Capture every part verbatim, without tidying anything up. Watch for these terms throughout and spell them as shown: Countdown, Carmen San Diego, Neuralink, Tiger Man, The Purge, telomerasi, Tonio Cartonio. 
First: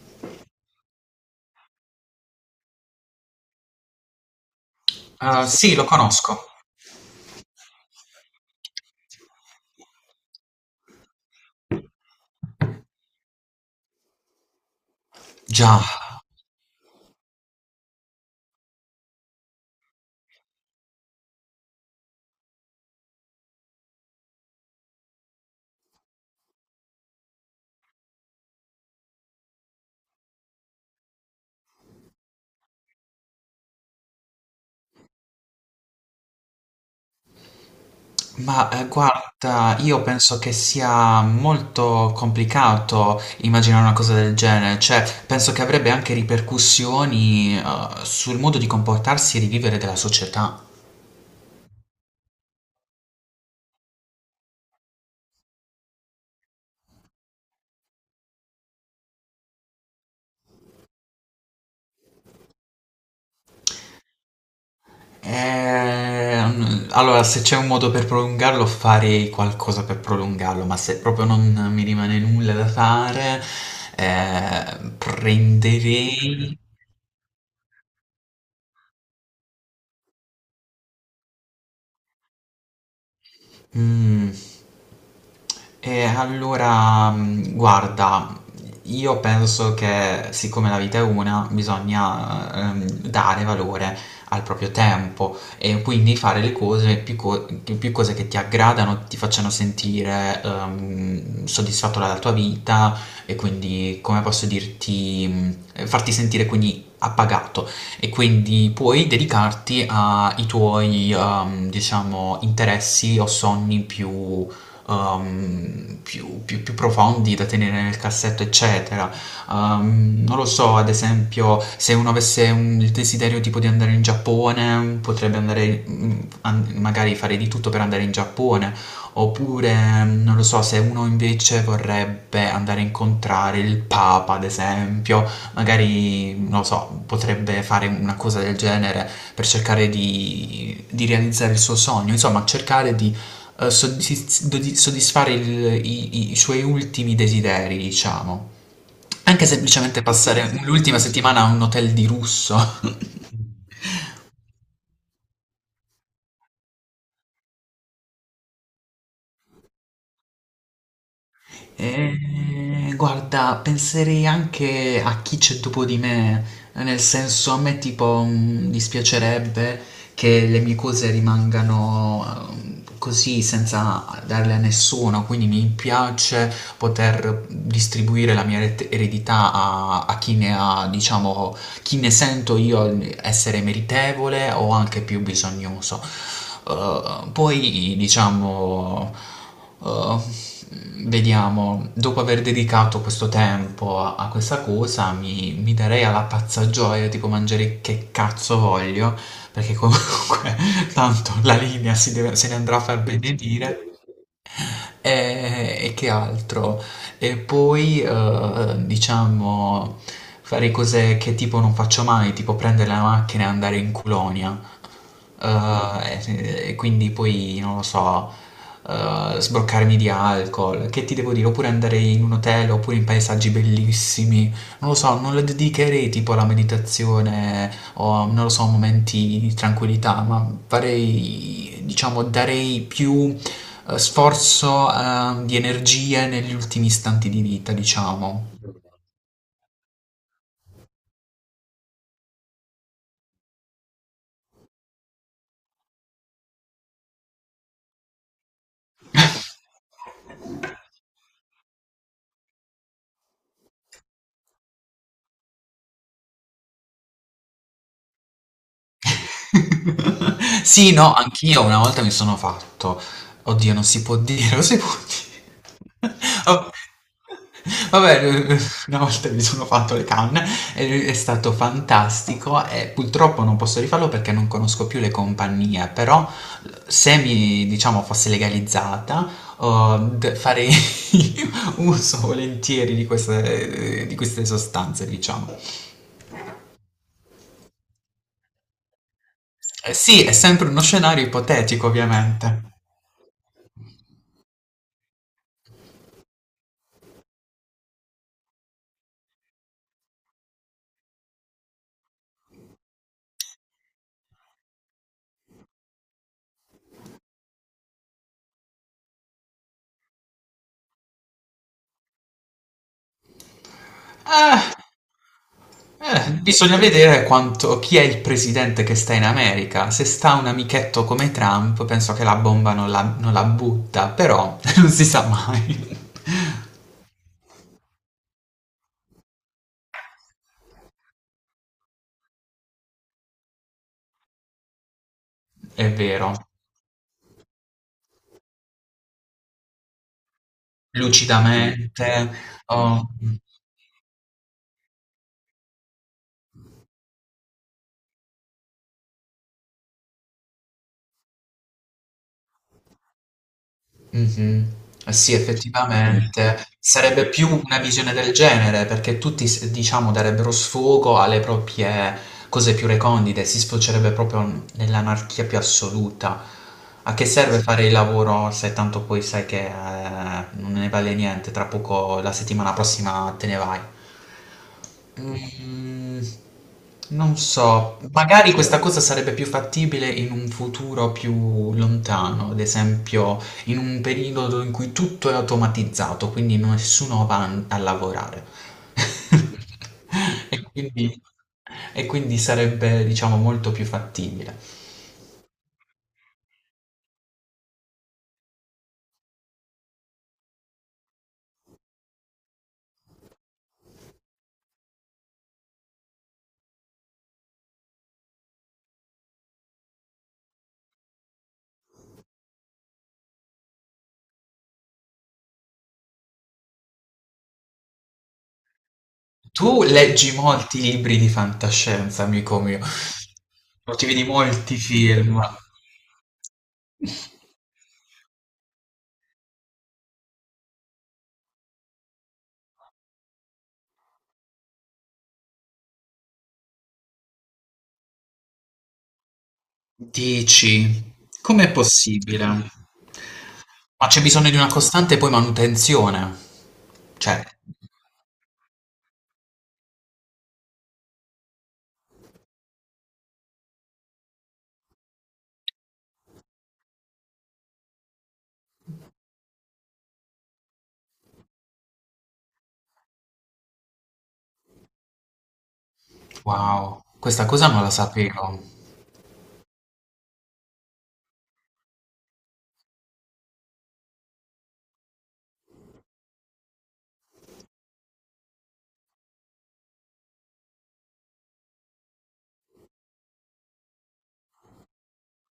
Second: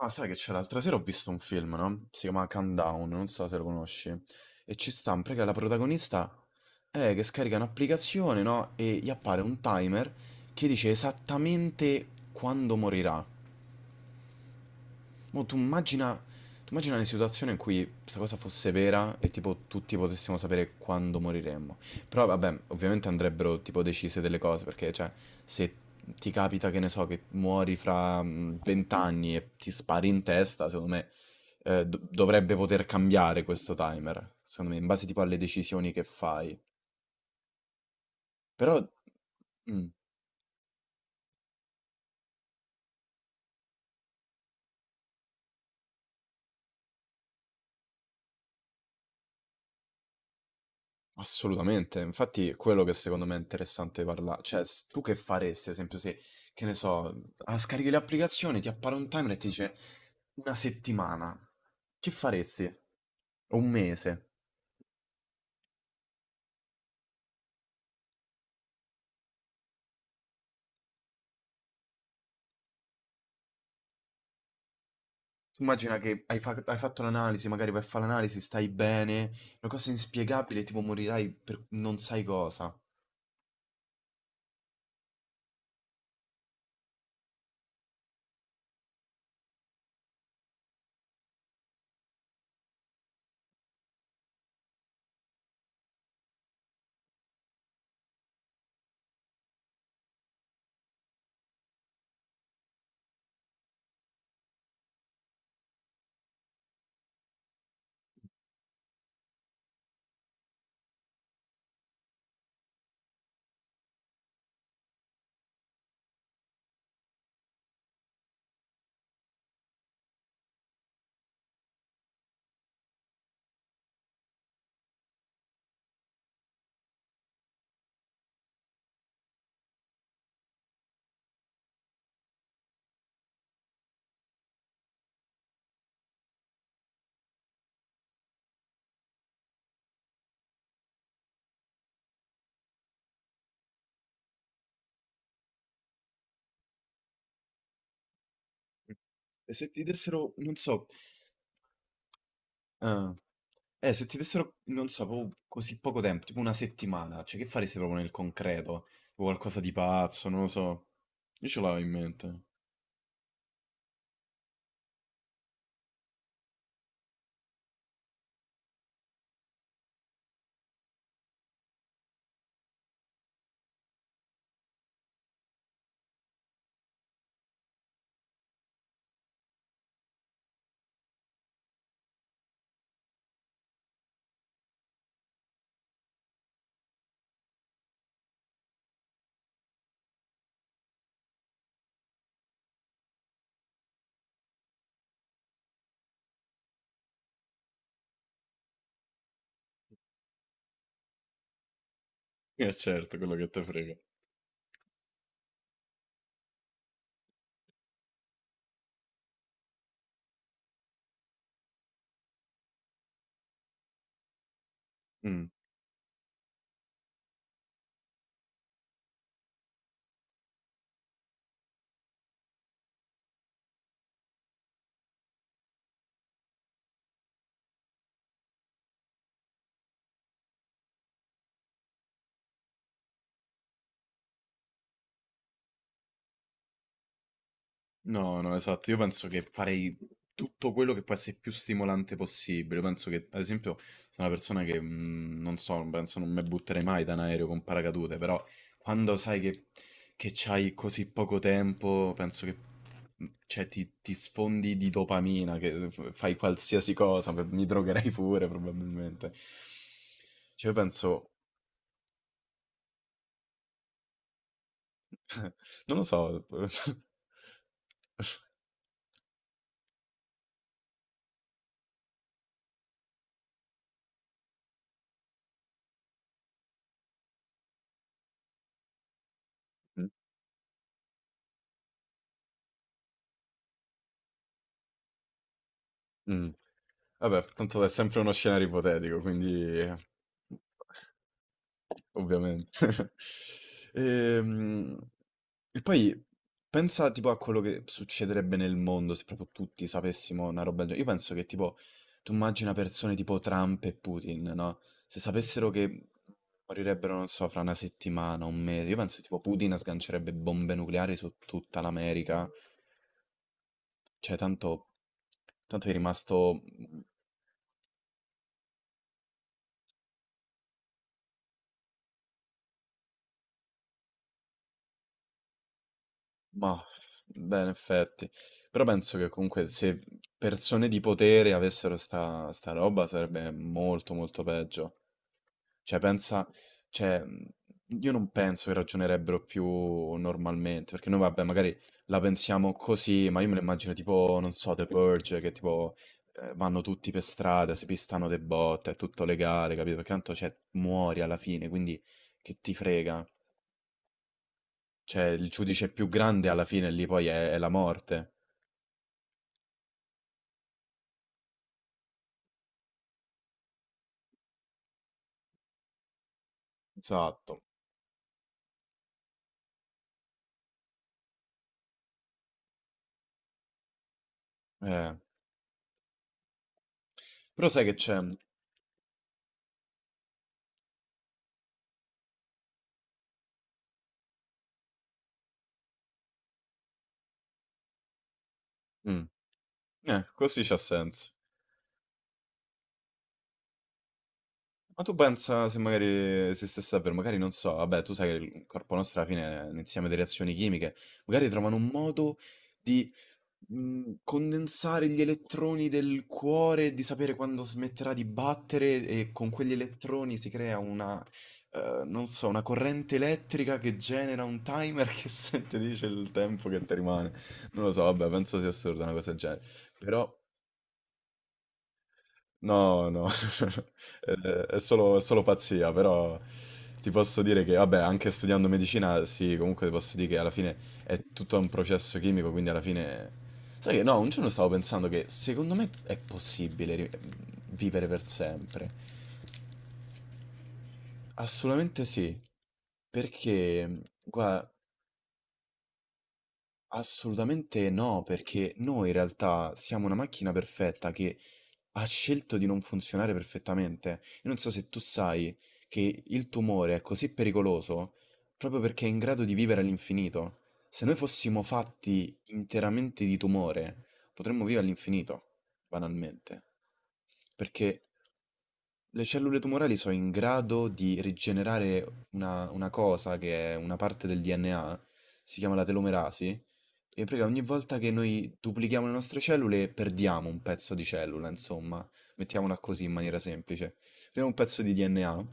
Ah, sai che c'è l'altra sera ho visto un film, no? Si chiama Countdown, non so se lo conosci. E ci sta, un prega Ah, la sì, lo protagonista conosco. è che scarica un'applicazione, no? E gli appare un timer che dice esattamente quando morirà. Mo tu Già, immagina, tu immagina le situazioni in cui questa cosa fosse vera e tipo tutti potessimo sapere quando moriremmo. Però vabbè, ovviamente andrebbero tipo decise delle cose, perché cioè se ti capita che ne so che muori fra mm, vent'anni e ti spari in testa, secondo me eh, do- dovrebbe poter cambiare questo timer, secondo me, in base tipo alle decisioni che fai. ma Però. eh, guarda, Mm. io penso che sia molto complicato immaginare una cosa del genere, cioè penso che avrebbe anche ripercussioni eh, sul modo di comportarsi e di vivere della società. Assolutamente, infatti è quello che secondo me è interessante parlare, cioè s- tu che faresti, ad esempio, se, che ne so, ah, scarichi le applicazioni, ti appare un timer e ti dice una settimana, che faresti? O un mese? Ehm, allora, se c'è un modo per prolungarlo, farei qualcosa per prolungarlo, ma se proprio non mi rimane nulla da fare, eh, Tu immagina che hai, prenderei... fa- hai fatto l'analisi, magari vai a fare l'analisi, stai bene, una cosa inspiegabile, tipo morirai per non sai cosa. Mm. E allora, mm, guarda, io penso che siccome la vita è una, bisogna ehm, dare valore al proprio tempo e quindi fare le cose, più, co- più cose che ti aggradano, ti facciano sentire ehm, soddisfatto dalla tua vita e quindi, come posso dirti, mm, farti sentire quindi appagato e quindi puoi dedicarti ai tuoi, ehm, diciamo, interessi o sogni più, ehm, più, più- più profondi da tenere nel cassetto, eccetera. Ehm, non lo so, ad esempio, se uno avesse un- il desiderio tipo di andare in Giappone, potrebbe andare, mm, an- magari fare di tutto per andare in Giappone. Oppure, non lo so, se uno invece vorrebbe andare a incontrare il Papa, ad esempio, magari, non lo so, potrebbe fare una cosa del genere per cercare di, di realizzare il suo sogno, insomma, cercare di eh, soddisf- di soddisfare il- i, i- i suoi ultimi desideri, diciamo. Anche E se ti semplicemente dessero, non passare so, l'ultima settimana a un hotel di lusso. eh, se ti dessero, non so, proprio così poco tempo, tipo una settimana, cioè che faresti proprio nel concreto? O qualcosa di pazzo, non lo so. Io ce l'avevo in mente. Eh, guarda, penserei anche a chi c'è dopo di me, nel senso a me tipo mm, dispiacerebbe che le mie cose rimangano ehm, così senza darle a nessuno, quindi mi piace poter distribuire la mia eret- eredità a, a chi ne ha, diciamo, chi ne sento io essere meritevole o anche più bisognoso. Eh, poi, diciamo... Uh, vediamo, dopo aver dedicato questo tempo a, a questa cosa, mi, mi darei alla pazza gioia, tipo mangiare che cazzo voglio, perché comunque tanto la linea si deve- se ne Eh andrà a far certo, quello che te benedire. frega. E, e che altro? E poi, eh, diciamo, fare cose che tipo non faccio mai, tipo prendere la macchina e andare in colonia. Mm. Eh, e, e quindi poi, non lo so, eh, sbroccarmi di alcol, che ti devo dire? Oppure andare in un hotel, oppure in paesaggi bellissimi. Non lo so, non le dedicherei tipo alla meditazione o, non lo so, momenti di tranquillità, ma farei, diciamo, darei più eh, sforzo, ehm, di energie negli ultimi istanti di vita, No, diciamo. no, esatto. Io penso che farei tutto quello che può essere più stimolante possibile. Penso che, ad esempio, sono una persona che mm, non so, penso non mi butterei mai da un aereo con paracadute, però quando sai che, che c'hai così poco tempo, penso che mm, cioè, ti, ti sfondi di dopamina, che f- fai qualsiasi cosa, beh, mi drogherei pure probabilmente. Cioè, io Sì, no, penso. anch'io una volta mi sono fatto. Oddio, non si può dire, lo si può dire. Non lo so. Oh. Vabbè, eh, una volta mi sono fatto le canne, e è stato fantastico e purtroppo non posso rifarlo perché non conosco più le compagnie, però se mi, diciamo, fosse legalizzata, oh, d- farei uso volentieri di queste, di queste sostanze, diciamo. Mm. Vabbè, tanto è sempre uno scenario ipotetico, quindi Eh, eh, sì, è sempre uno scenario ipotetico, ovviamente. ovviamente. Ehm, E poi pensa tipo a quello che succederebbe nel mondo se proprio tutti sapessimo una roba del genere. Io penso che tipo, tu immagina persone tipo Trump e Putin, no? Se sapessero che morirebbero, non so, fra una settimana, un mese, io penso che tipo Putin sgancerebbe bombe nucleari su tutta l'America. Cioè, Eh, tanto, tanto è Eh, rimasto. bisogna vedere quanto, chi è il presidente che sta in America. Se sta un amichetto come Trump, penso che la bomba non la, non la butta, però non si sa mai. Mah, beh, in effetti. Però penso che comunque se persone di potere avessero sta, sta roba sarebbe molto molto peggio. È Cioè, vero, pensa, cioè, mhmm, io non penso che ragionerebbero più normalmente, perché noi vabbè, magari lucidamente. la pensiamo Oh. così, ma io me lo immagino tipo, non so, The Purge, che tipo eh, vanno tutti per strada, si pistano de botte, è tutto legale, capito? Perché tanto, cioè, muori alla fine, quindi che ti frega? Mh-mh. Eh Cioè, sì, il quindi giudice più grande alla effettivamente fine lì poi sarebbe più è è la una visione del morte. genere, perché tutti s diciamo darebbero sfogo alle proprie cose più recondite, si sfocerebbe proprio n nell'anarchia più assoluta. A che serve Esatto. fare il lavoro se tanto poi sai che, ehm, non ne vale niente, tra poco la settimana prossima te ne vai? Eh. Mhmm, non Però sai che so, c'è? mhmm, magari questa cosa sarebbe più fattibile in un futuro più lontano, ad esempio in un periodo in cui tutto è automatizzato, quindi nessuno va n- a lavorare. Mm. Eh, così E c'ha quindi, senso. e quindi sarebbe, diciamo, molto più fattibile. Ma tu pensa se magari se stesse davvero, magari non so, vabbè, tu sai che il corpo nostro alla fine è un insieme di reazioni chimiche, magari trovano un modo mh, condensare gli elettroni del cuore, di sapere quando smetterà di battere e con quegli elettroni si crea una, eh, non so, una corrente elettrica che genera un timer che se- ti dice il tempo che ti rimane. Non lo so, vabbè, penso sia assurda una cosa del genere. Tu Però. leggi molti libri di fantascienza, amico mio, No, no, o ti vedi è molti è solo è film. solo pazzia, però ti posso dire che, vabbè, anche studiando medicina, sì, comunque ti posso dire che alla fine è tutto un processo chimico, quindi alla fine. Sai che no, un giorno stavo pensando che secondo me è possibile ri- vivere per sempre. Dici, com'è Assolutamente sì, possibile? Ma perché, c'è bisogno di una guarda, costante poi manutenzione. Cioè, assolutamente no, perché noi in realtà siamo una macchina perfetta che ha scelto di non funzionare perfettamente. Io non so se tu sai che il tumore è così pericoloso proprio perché è in grado di vivere all'infinito. Se noi fossimo fatti interamente di tumore, potremmo vivere all'infinito, banalmente. wow, questa cosa non la Perché sapevo. le cellule tumorali sono in grado di rigenerare una, una cosa che è una parte del D N A, si chiama la telomerasi, e prega, ogni volta che noi duplichiamo le nostre cellule perdiamo un pezzo di cellula, insomma, mettiamola così in maniera semplice. Prendiamo un pezzo di D N A,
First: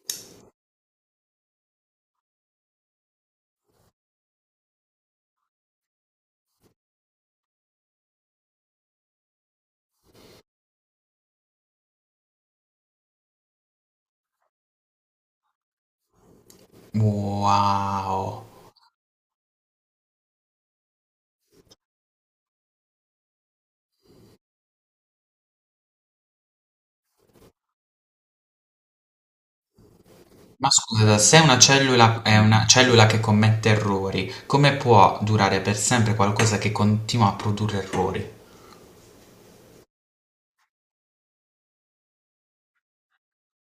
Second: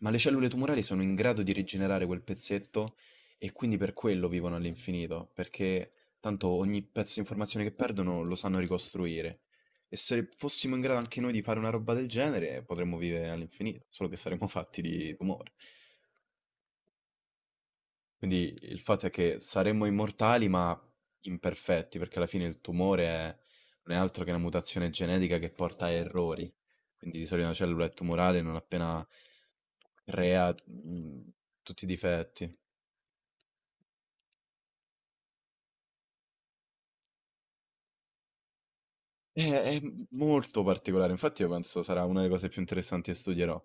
ma le cellule tumorali sono in grado di rigenerare quel pezzetto e quindi per quello vivono all'infinito, perché tanto ogni pezzo di informazione che perdono lo sanno ricostruire. E se fossimo in grado anche noi di fare una roba del genere, potremmo vivere all'infinito, solo che saremmo fatti di tumore. Wow. Quindi il fatto è che saremmo immortali ma imperfetti, perché alla fine il tumore è- non è altro che una mutazione genetica che porta a errori. Quindi di solito una cellula è tumorale non appena crea Ma scusa, mm, se una tutti i cellula è difetti. una cellula che commette errori, come può durare per sempre qualcosa che continua a produrre errori? È, è molto particolare, infatti io penso sarà una delle cose più interessanti che studierò.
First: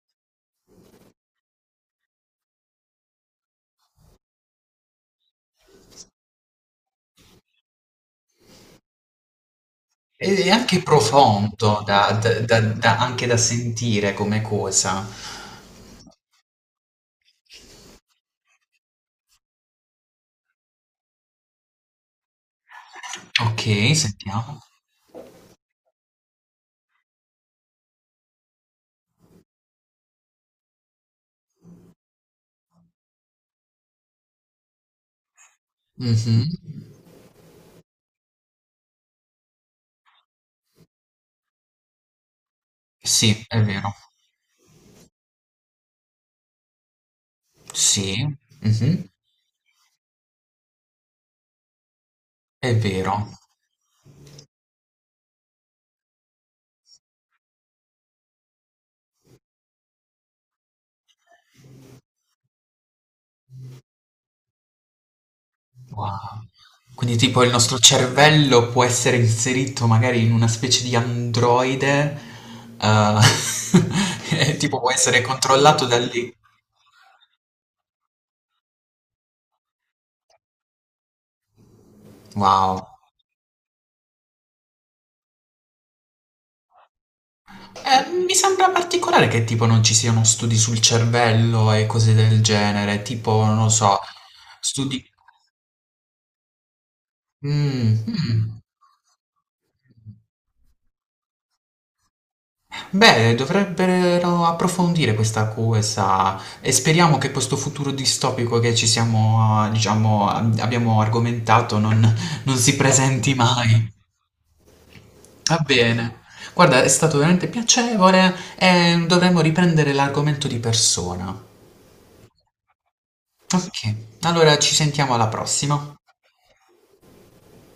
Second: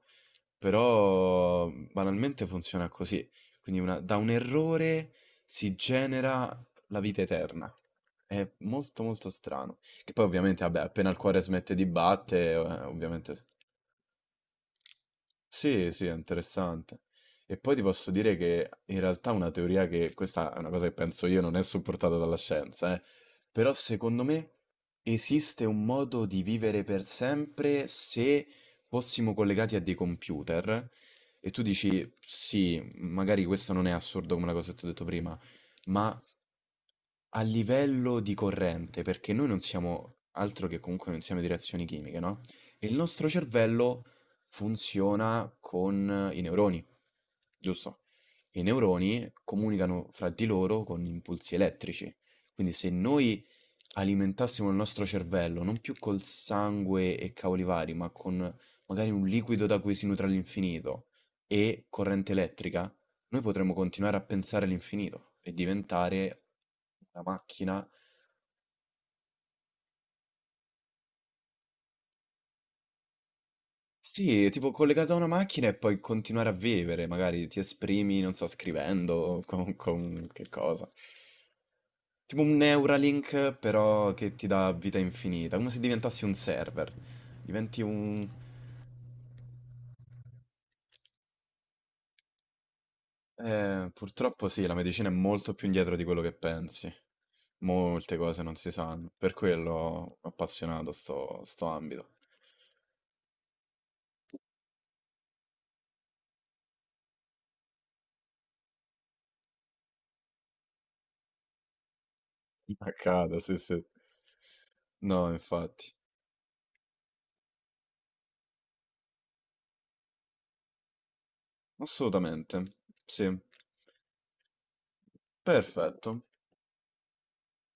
Però mhmm, banalmente funziona così. Quindi una- da un errore si genera la vita eterna. È molto molto strano. Che poi Ed è ovviamente, vabbè, anche appena il cuore smette profondo di da, da- battere, da- eh, da- anche da ovviamente sentire come cosa. sì, sì, è interessante. E poi ti posso dire che in realtà una teoria che, questa è una cosa che penso io, non è supportata dalla scienza, eh. Ok, Però secondo me sentiamo. esiste un modo di vivere per sempre se fossimo collegati a dei computer. E tu dici, sì, magari questo non è assurdo come la cosa che ti ho detto prima, ma Mhm. a livello di corrente, perché noi non siamo altro che comunque un insieme di reazioni chimiche, no? E il nostro Sì, è vero. cervello funziona con i neuroni, giusto? Sì, I mhm, neuroni comunicano fra di loro con impulsi elettrici. Quindi è se vero. noi alimentassimo il nostro cervello, non più col sangue e cavoli vari, ma con magari un liquido da cui si nutre all'infinito e corrente elettrica, noi potremmo continuare a pensare all'infinito e Wow. diventare Quindi una tipo il nostro macchina. cervello può essere inserito magari in una specie di androide, eh, Sì, e tipo tipo può collegato a essere una macchina e controllato da poi lì. continuare a vivere, magari ti esprimi, non so, scrivendo, o con, con che cosa. Tipo un Wow. Neuralink, però che ti dà vita infinita, come se diventassi un server. Diventi Eh, un. mi sembra particolare che tipo non ci siano studi sul cervello e cose del genere, tipo, non lo Eh, so, purtroppo sì, la studi... medicina è molto più indietro di quello che pensi. Mm, Molte cose non mm. si sanno, per quello ho appassionato sto, sto ambito. Beh, dovrebbero approfondire questa cosa e speriamo che questo futuro distopico che ci siamo, eh, diciamo, ab- abbiamo argomentato non, non si presenti Accade, sì, sì. mai. No, Va infatti. bene. Guarda, è stato veramente piacevole e dovremmo riprendere l'argomento di persona. Assolutamente, sì, Ok, allora ci sentiamo alla prossima. perfetto.